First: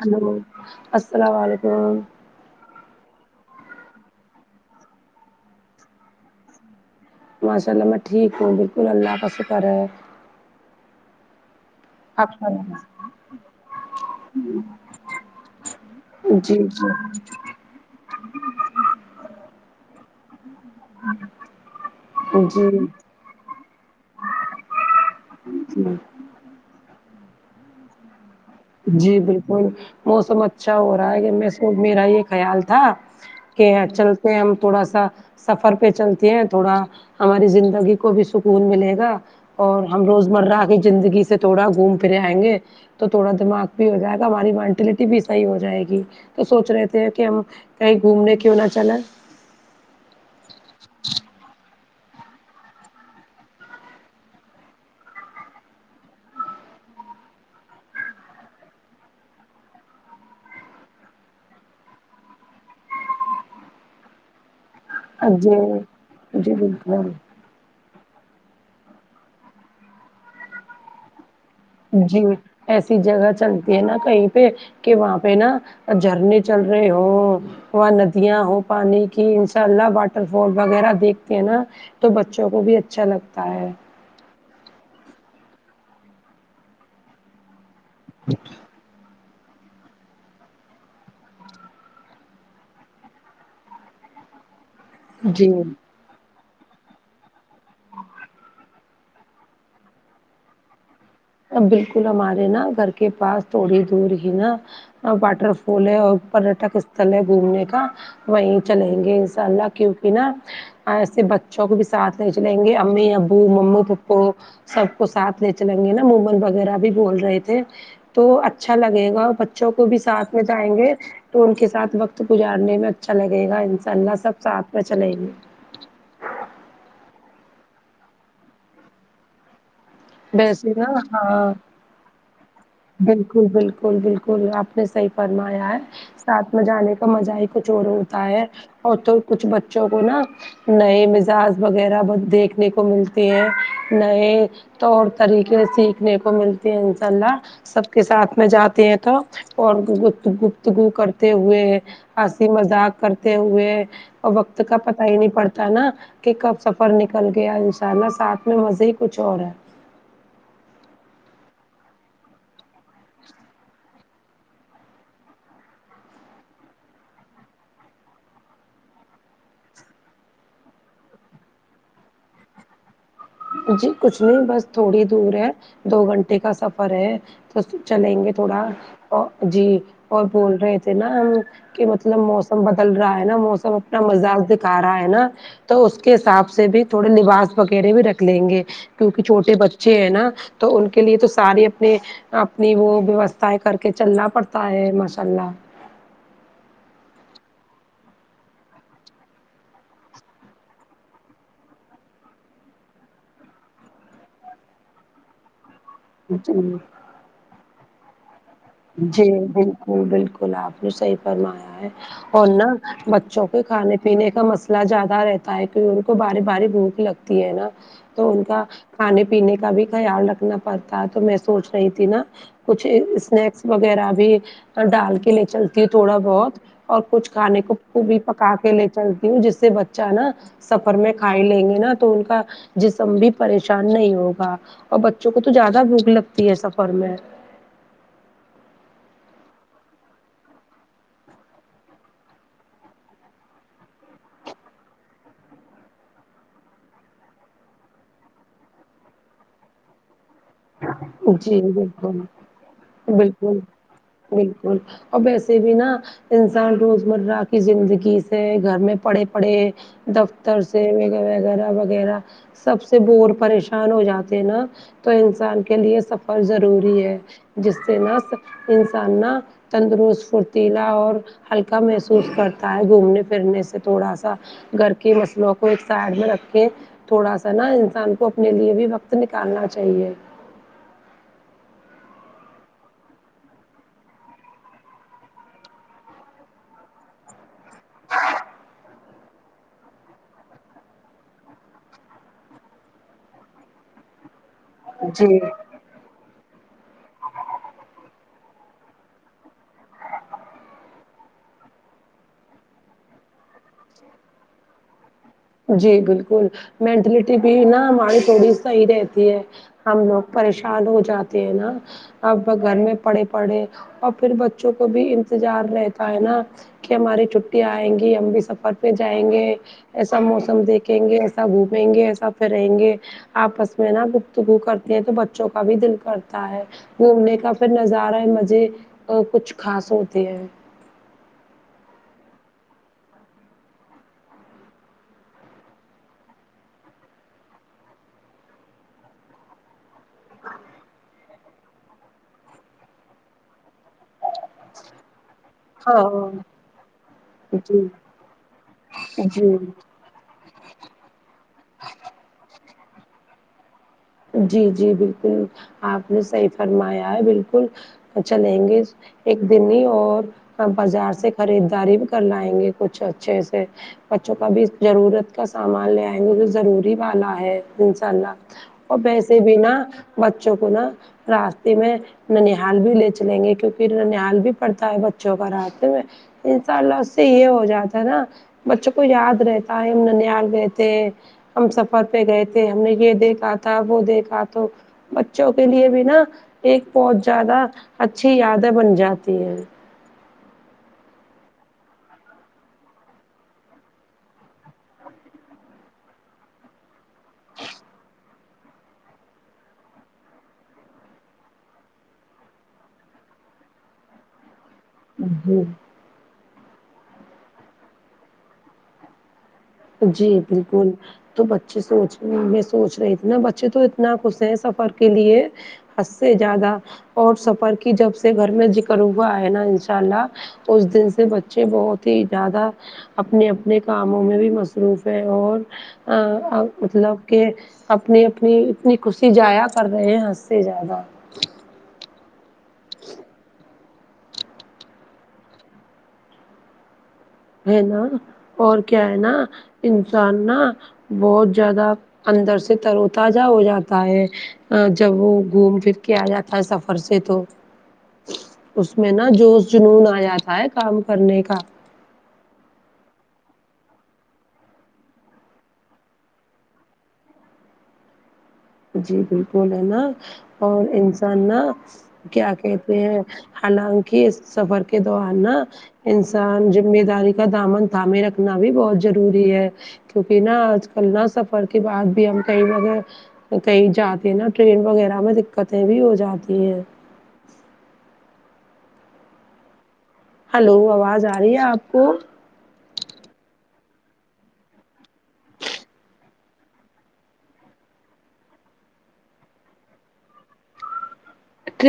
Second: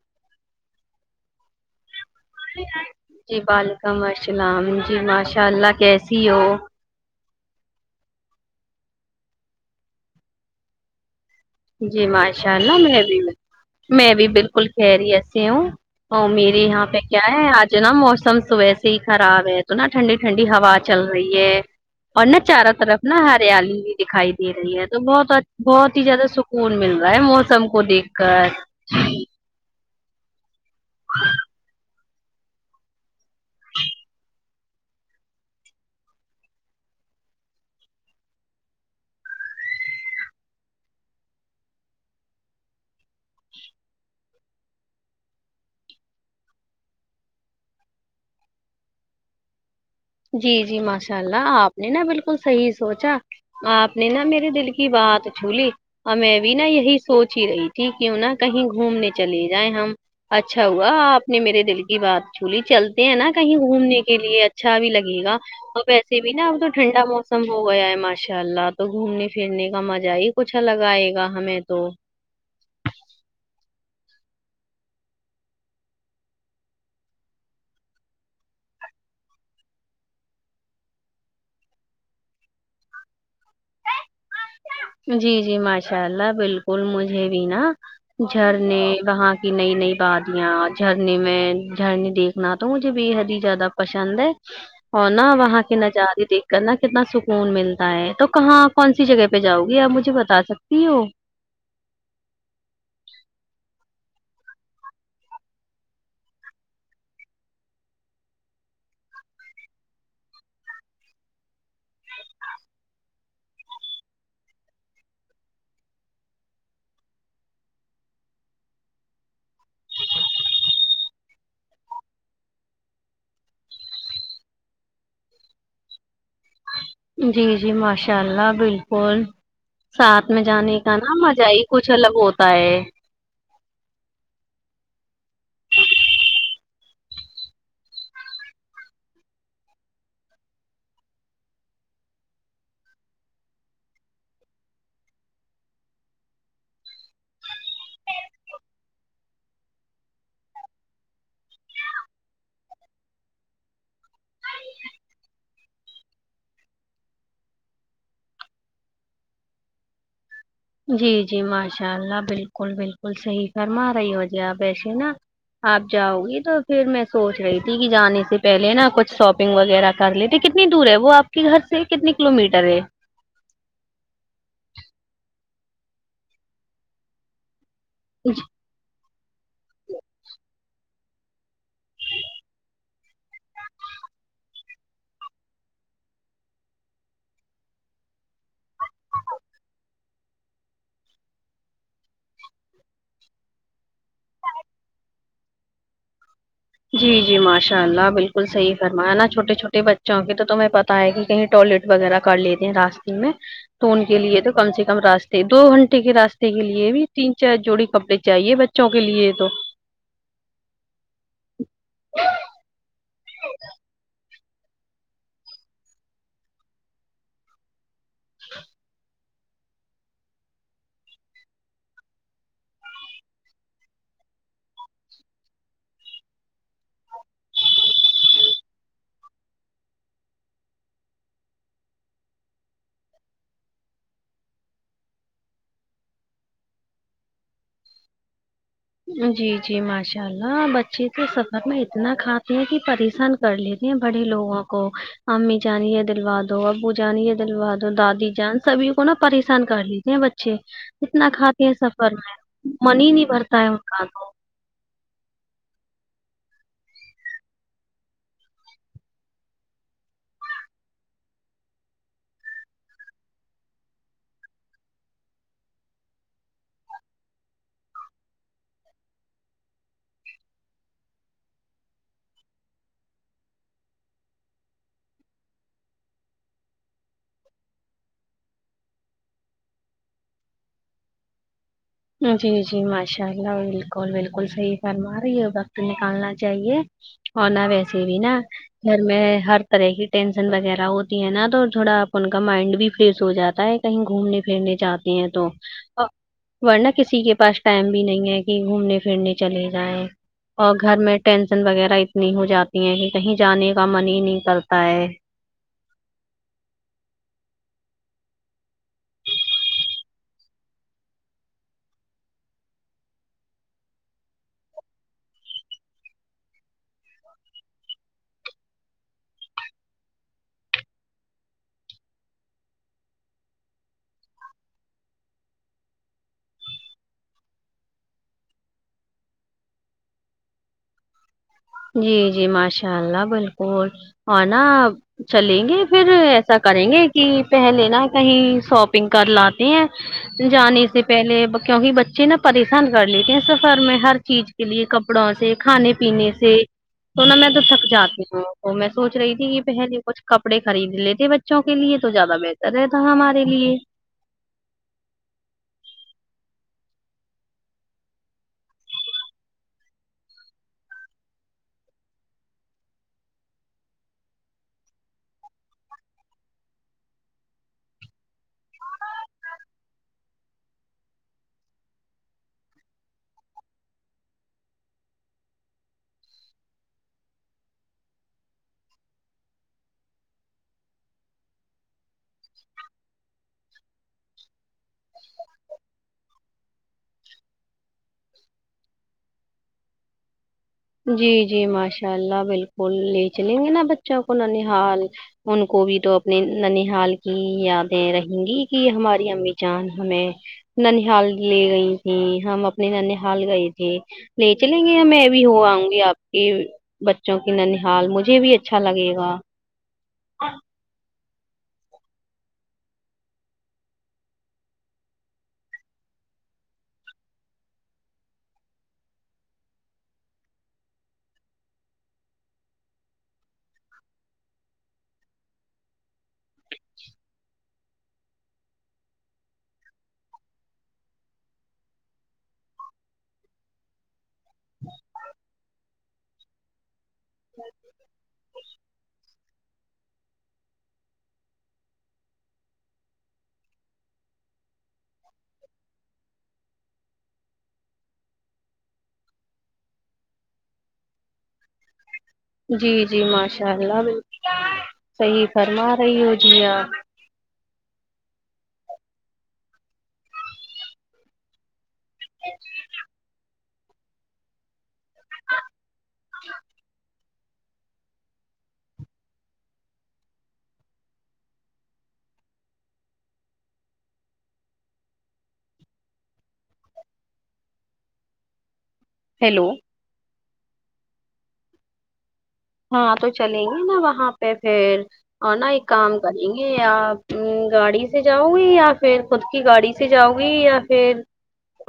Hello السلام علیکم جی ولیکم السلام جی ماشاء اللہ کیسی ہو ماشاء میں ٹھیک ہوں بلکول اللہ کا شکر ہے جی آپ ماشاء اللہ فرمائیں۔ میرے میں بھی بالکل خیریت سے ہوں اور جی میری یہاں پہ جی کیا ہے آج جو نہ موسم صبح سے ہی خراب ہے تو نہ ٹھنڈی ٹھنڈی ہوا چل رہی ہے اور نا چاروں جی طرف نہ ہریالی بھی دکھائی دے رہی ہے تو بہت بہت جی ہی زیادہ س سکون مل رہا ہے موسم کو دیکھ کر جی بالکل موسم اچھا ہو رہا ہے میں میرا یہ خیال تھا کہ چلتے ہیں ہم تھوڑا سا سفر پہ چلتی ہیں تھوڑا ہماری زندگی کو بھی سکون ملے گا اور ہم روزمرہ کی زندگی سے تھوڑا گھوم پھرے آئیں گے تو تھوڑا دماغ بھی ہو جائے گا ہماری مینٹیلٹی بھی صحیح ہو جائے گی تو سوچ رہے تھے کہ ہم کہیں گھومنے کیوں نہ چلا جی جی ماشاء اللہ آپ نے نا بالکل صحیح سوچا آپ نے نہ میرے دل کی بات چھو لی اور میں بھی نا یہی سوچ ہی رہی تھی کیوں نہا کہیں گھومنے چلے جائیں ہم اچھا ہوا آپ نے میرے دل کی بات چھولی چلتے ہیں نا کہیں گھومنے کے لیے اچھا بھی لگے گا جی اور ویسے بھی نہ جی تو ٹنڈا بالکل موسم ختم ہو گیا ہے ماشاء اللہ تو گھومنے پھرنے کا مزہ ہی کچھ لگ آئے گا ہمیں تو جی ایسی جگہ چلتے ہے نا کہیں پہ کے وہا پے نہ جھاڑنے چل رہے ہو وہا ندیاں ہو پانی کی انشاء اللہ واٹر فال وغیرہ دیکھتے ہیں نا تو بچوں کو بھی اچھا لگتا ہے جی جی ماشاء اللہ بالکل مجھے بھی نا جھرنے وہاں کہ نئی نئی بادیاں جھرنے میں جھرنے دیکھنا تو مجھے بے حد ہی زیادہ پسند ہے ہونا جی وہاں کے نظارے دیکھ کرنا کتنا سکون ملتا ہے تو کہاں کون سی جگہ پہ جاؤ گی آپ مجھے بتا سکتی ہو بالکل ہمارے نا گھر کے پاس تھوڑی دور ہی نا واٹر فال ہے اور پریٹک استل ہے گھومنے کا وہیں چلیں گے انساء اللہ کیوکی نہ ایسے بچوں کو بھی ساتھ لے چلیں گے امی ابو ممی پپو سب کو ساتھ لے چلیں گے نہ ویمن وغیرہ بھی بول رہے تھے تو اچھا لگے گا اور بچوں کو بھی ساتھ میں جائیں گے تو ان کے ساتھ وقت گزارنے میں اچھا لگے گا ان شاء اللہ سب ساتھ میں چلیں گے جی جی ماشاء اللہ بالکل ساتھ میں ویسے جانے کا نا مزہ ہاں ہی کچھ الگ ہوتا ہے بالکل بالکل بالکل آپ نے صحی فرمایا ہے ساتھ میں جانے کا مزہ ہی کچھ اور ہوتا ہے اور تو کچھ بچوں کو نا نئے مزاج وغیرہ دیکھنے کو ملتی ہے نئے طور طریقے سیکھنے کو ملتے ہیں انشاء اللہ سب کے ساتھ میں جاتے ہے تو اور گفتگو کرتے ہوۓ ہسی مذاق کرتے ہوئے اور وقت کا پتا ہی نہیں پڑتا نا کہ کب سفر نکل گیا ان شاء اللہ ساتھ میں مزے ہی کچھ اور ہے جی جی ماشاء اللہ بالکل بالکل صحیح فرما رہی ہو جی آپ ایسے نا آپ جاؤ گی تو پھر میں سوچ رہی تھی کہ جانے سے پہلے نا کچھ شاپنگ وغیرہ کر لیتے کتنی دور ہے وہ آپ کے گھر سے کتنی کلو میٹر ہے جی کچھ نہیں بس تھوڑی دور ہے دو گھنٹے کا سفر ہے تو چلیں گے تھوڑا اور جی اور بول رہے تھے نا ہم کہ مطلب موسم بدل رہا ہے نا موسم اپنا مزاج دکھا رہا ہے نا تو اس کے حساب سے بھی تھوڑے لباس وغیرہ بھی رکھ لیں گے کیونکہ چھوٹے بچے ہیں نا تو ان کے لیے تو سار اپنے اپنی وہ ویوستھائیں کر کے چلنا پڑتا ہے ماشاء اللہ جی جی ماشاء اللہ بالکل صحیح فرمایا نا چوٹے چھوٹے بچوں کے تو تم پ تا ہے کہیں ٹوائلٹ وغیرہ کر لیتے ہیں راستے میں تو ان کے لیے تو کم سے کم راستے دو گھنٹے کے راستے کے جی لیے بھی تین چار جوڑی کپڑے چاہیے بچے جی بالکل بالکل آپ نے سحی فرمایا ہے اور نہ بچوں کے کھانے پینے کا مسئلہ زیادہ رہتا ہے کیکہ ان کو باری باری بھوک لگتی ہے نا تو ان کا کھانے پے پینے کا بھی خیال رکھنا پڑتا ہے تو میں سوچ رہی تھی نا کچھ اسنیکس وغیرہ بھی ڈال کے لے چلتی ہے تھوڑا بہت اور کچھ کھانے کو بھی پکا کے لے چلتی ہوں جس سے بچہ نا سفر میں کھائی لیں گے نا تو ان کا جسم بھی پریشان نہیں ہوگا اور بچوں کو تو زیادہ بوک لگتی ہے سفر میں جی جی ماشاء اللہ بچے کے سفر میں اتنا کھاتے ہیں کہ پریشان کر لیتے ہیں بڑے لوگوں کو امی جان یے دلوادو ابو جان یے دلوادو دادی جان سبھی کو نا پریشان کر لیتے ہیں بچے اتنا جی کھاتے ہیں سفر بالکل میں من ہی نہیں بھرتا بالکل ہے ان کا تو بالکل اور ویسے بھی نہا انسان روزمرہ کی زندگی سے گھر میں پڑے پڑھے دفتر سے وغیرہ وغیرہ سب سے بور پریشان ہو جاتے نا تو انسان کے لیے سفر ضروری ہے جس سے نس انسان نا تندرست فھرتیلا اور ہلکا محسوس کرتا ہے گھومنے پھرنے سے تھوڑا سا گھر کی مسلوں کو ایک سائڈ میں رکھ کے تھوڑا سا نا انسان کو اپنے لیے بھی وقت نکالنا چاہیے جی جی ماشاء اللہ بالکل بالکل صحیح فرما رہی ہے وقت نکالنا چاہیے ہونا ویسے بھی نا گھر میں ہر طرح کی ٹینشن وغیرہ ہوتی ہے نا تو تھوڑا ان کا مائنڈ بھی فریش ہو جاتا ہے کہیں گھومنے پھرنے جاتی ہیں تو ورنہ کسی کے پاس ٹائم بھی نہیں ہے کہ گھومنے پھرنے چلے جائیں اور گھر میں ٹینسن وغیرہ اتنی ہو جاتی ہیں کہ کہیں جانے کا من ہی نہیں کرتا ہے جی بالکل مینٹلٹی بھی نا ہماری تھوڑی صحیح رہتی ہے ہم لوگ پریشان ہو جاتے ہیں نا اب گھر میں پڑھے پڑھے اور پھر بچوں کو بھی انتظار رہتا ہے نا کہ ہماری چھٹی آئیں گی ہم بھی سفر پہ جائیں گے ایسے ایسا موسم دیکھیں گے ایسا گھومیں گے ایسا پھریں گے آپس میں نا گفتگو کرتی ہے تو بچوں کا بھی دل کرتا ہے گھومنے کا پھر نظارہ ہے مزے کچھ خاص ہوتے ہیں جی جی ماشاء اللہ بالکل اور نا چلیں گے پھر ایسا کریں گے کہ پہلے نا کہیں شاپنگ کر لاتے ہیں جانے سے پہلے کیونکہ بچے نا پریشان کر لیتے ہیں سفر میں ہر چیز کے لیے کپڑوں سے کھانے ہاں پینے سے تو نہ میں توب تک جی جاتی ہوں تو میں سوچ رہی تھی جی یہ پہلے کچھ کپڑے خرید لیتے بچوں کے لیے تو زیادہ بہتر رہتا ہمارے لیے جی جی بالکل آپ نے صحیح فرمایا ہے بالکل چلیں گے ایک دن ہی اور بازار سے خریدداری بھی کر لائیں گے کچھ اچھے سے بچوں کا بھی ضرورت کا سامان لے آئیں گے تو ضروری والا ہے انشاء اللہ اور پیسے بھینا بچوں کو نہا راستے میں ننحال بھی لے چلیں گے کیونکہ ننحال بھی پڑتا ہے بچوں کا راستے میں انساء اللہ اس سے یہ ہو جاتا ہے نا بچوں کو یاد رہتا ہے ہم ننیاال گئے تھ ہیں ہم سفر پہ گئے تھے ہم نے یہ دیکھا تھا وہ دیکھا تو بچوں کے لیے بھی نا ایک بہت زیادہ اچھی یادیں بن جاتی ہے جی جی ماشاء اللہ بالکل لے چلیں گے نا بچوں کو نہ نہال ان کو بھی تو اپنی ننحال کی یادیں رہی گی کہ ہماری امی جان ہمیں ننحال لے گئی تھی ہم اپنے ننحال گئے تھے لے چلیں گے ہمیں ا بھیھی جی ہوا گ آپ کے بچوں کی ننحال مجھے بھی اچھا لگے گا جی بالکل تو بچے سوچ رہ میں سوچ رہی تھی نا بچے تو اتنا خوش ہیں سفر کے لیے حد سے زیادہ اور سفر کی جب سے گھر میں ذکر ہوا ہے نا انشاء اللہ اس دن سے بچے بہت ہی زیادہ اپنے اپنے کاموں میں بھی مس مصروف ہے اور مطلب کہ اپنی اپنی اتنی خوشی جایا کر رہے ہیں ہنس سے زیادہ ہے نا اور کیا ہے نا انسان نا بہت زیادہ اندر سے ترو تجہ ہو جاتا ہے ہاں جب وہ گھوم پھر کے آجاتا ہے سفر سے تو اس میں نا جوش جنون آیا جاتا ہے کام کرنے کا جی جی ماشاء اللہ بالکل صحیح فرما رہی ہو جی آپ جی بالکل ہے نا اور انسان نا کیا کہتے ہیں حالانکہ اس سفر کے دوران نا انسان جمہ داری کا دامن تھامے رکھنا بھی بہت ضروری ہے کیونکہ نا آج کل نہ سفر کے بعد بھی ہم کہیں نا کہی کہی جاتے ہیں نا ٹرین وغیرہ میں دقتیں بھی ہو جاتی ہیں ہیلو ہلو آواز آرہی ہےآپ کو ہاں تو چلیں گی نا وہاں پہ پھر اور نا ایک کام کریں گےیا پھر آپ گاڑی سے جاؤ گی یا فر خود کی گاڑی سے جاؤں گی یا فر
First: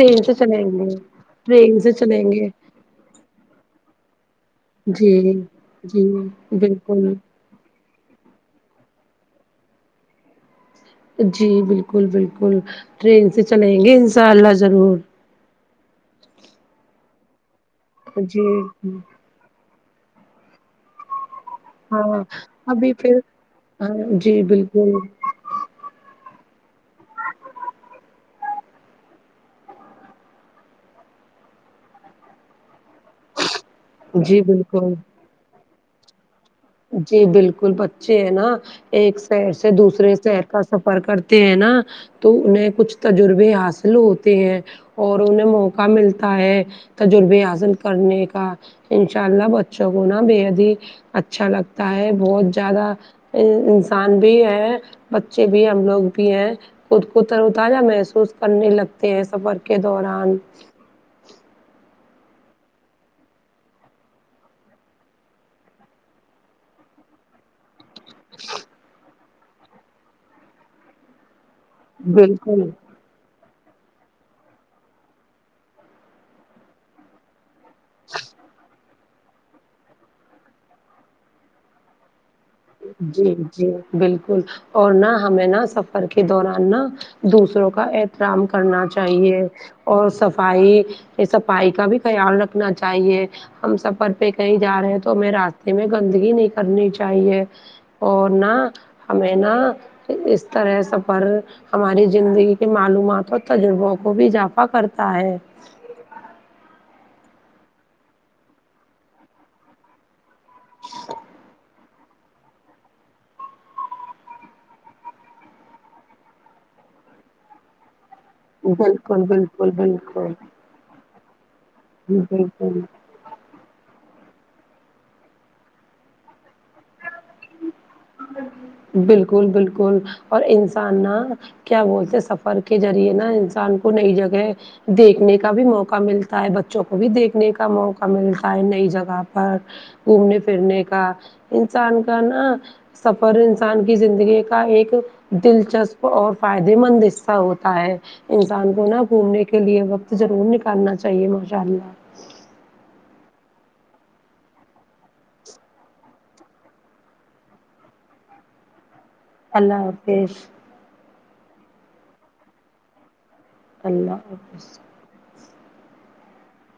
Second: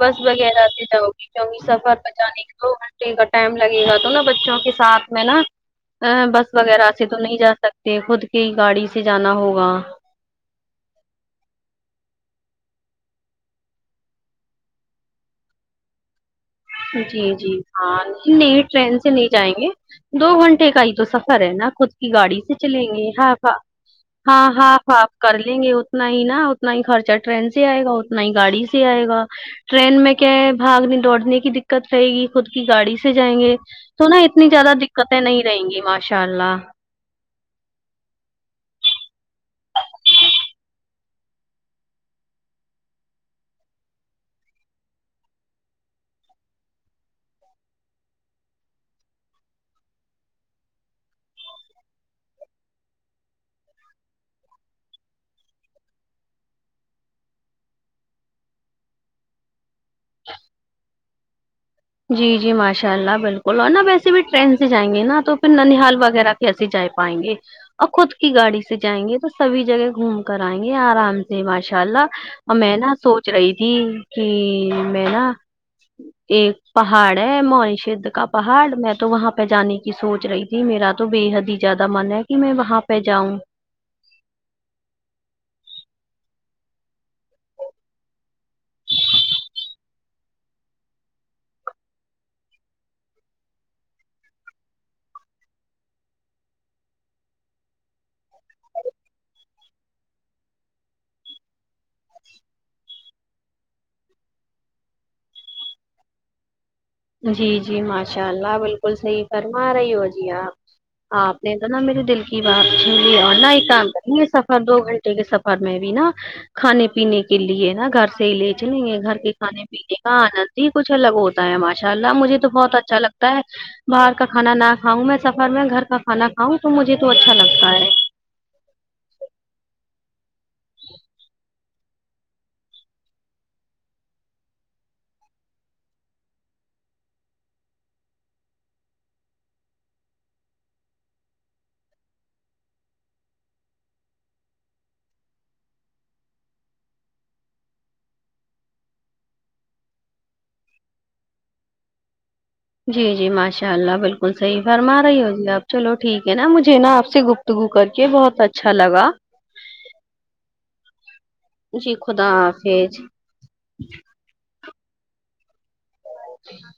بس چلیں وغیرہ سے گے جاؤ گی کیونکہ ٹرین سے سفر چلیں بچانے گے کےدو گھنٹے سٹےکا ٹائم لگے گا تو نا بچوں کے ساتھ جی میں نا جی ہاں بس وغیرہ سے بالکل تو نہیں جا سکتے خود کی گاڑی سے جانا ہوگا جی بالکل بالکل ٹرین سے چلیں گے انشاء اللہ ضرور جی جی ہاں جی نہیں ٹرین سے نہیں جائیں گے دو گھنٹے کا ہی تو سفر ہے نا خود کی ہاں گاڑی سے چلیں ابھی گے پھر ہاں ہا جی ہاں ہاں بالکل ہا کر لیں گے اتنا ہی نا اتنا ہی خرچہ ٹرین سے آئیگا نئی گاڑی سے آئیگا ٹرین میں کیا ہے بھاگنے دوڑنے کی دقت رہئیگی خود کی گاڑی سے جائیں گے تو نا جی اتنی زیادہ بالکل دقت سے نہیں رہیں گی ماشاء اللہ جی بالکل بچے ہے نا ایک شہر سے دوسرے شہر کا سفر کرتے ہیں نا تو نئے کچھ تجربے حاصل ہوتے ہیں اور انھیں موقع ملتا ہے تجربے حاصل کرنے کا انشاء اللہ بچوں کو نا بےحد ہی اچھا لگتا ہے بہت شیادہ ان انسان بھی ہے بچے بھی ہم لوگ بھی ہیں خود کو ترو تازہ محسوس کرنے لگتے ہیں سفر کے دوران جی جی ماشاء اللہ بالکل اور نا ویسے بھی ٹرین سے جائیں گے نا تو پھر ننیال وغیرہ کہ کیسے جا پائیں گے اور خود کی گاڑی سے جائیں گے تو سبھی جگہ گھوم کر آئیں گے آرام سے ماشا ان شاء اللہ بالکل میں نا سوچ رہی تھی کی میں نا ایک پہاڑ ہے موھشائد کا پہاڑ میں تو وہاں پہ جانے کی سوچ رہی تھی میرا تو بے حد ہی زیادہ من ہے کہ میں وہاں پہ جی جاؤں جی بالکل اور نہ ہمیں نا سفر کے دوران نا دوسروں کا احترام کرنا چائیے اور صفائی صفائی کا بھی خیال رکھنا چاہیے ہم سفر پہ کہیں جا رہے ہیں تو ہمیں راستے میں گندگی نہیں کرنی چاہیے اور نا ہمیں نا اس طرح سفر ہماری زندگی کے معلومات اور تجربوں کو بھی اضافہ کرتا ہے جی جی ماشاء اللہ بالکل صحیح فرما رہی ہو جی آپ آپ نے تو نا میرے دل کہ باتپ جلی اور نہ ایک کام کریں گے سفر دو گھنٹے کے سفر میں بھی نا کھانے پینے کے لیے نا گھر سے ہی لے چل گے گھر بالکل کے کھانے بالکل پینے کا بالکل آنند ہی کچھ الگ ہوتا ہے ماشاء اللہ مجھے تو بہت بالکل اچھا لگت لکتا باہر کا کھانا نہ کھاؤں میں سفر میں گھر کا کھانا کاؤں تو مجھے تو اچھا لگتا ہے بالکل بالکل اور انسان نہ کیا بولتے سفر کے ذریعے نا انسان کو نئی جگہ دیکھنے کا بھی موقع ملتا ہے بچوں کو بھی دیکھنے کا موقع ملتا ہے نئی جگہ پر گھومنے پھرنے کا انسان کا نا پر انسان کی زندگی کا ایک دلچسپ اور فائدے مند حصہ ہوتا ہے انسان کو نہ گھومنے کے لیے وقت ضرور نکالنا چاہیے ماشاء اللہ جی جی ماشاء اللہ بالکل صحیح فرما رہی ہو جی آپ چلو ٹھیک ہے نا مجھے نا آپ سے گفت گو کر کے بہت اچھا لگا اللہ حافظ جی خدا حافظ اللہ حافظ جی ہاں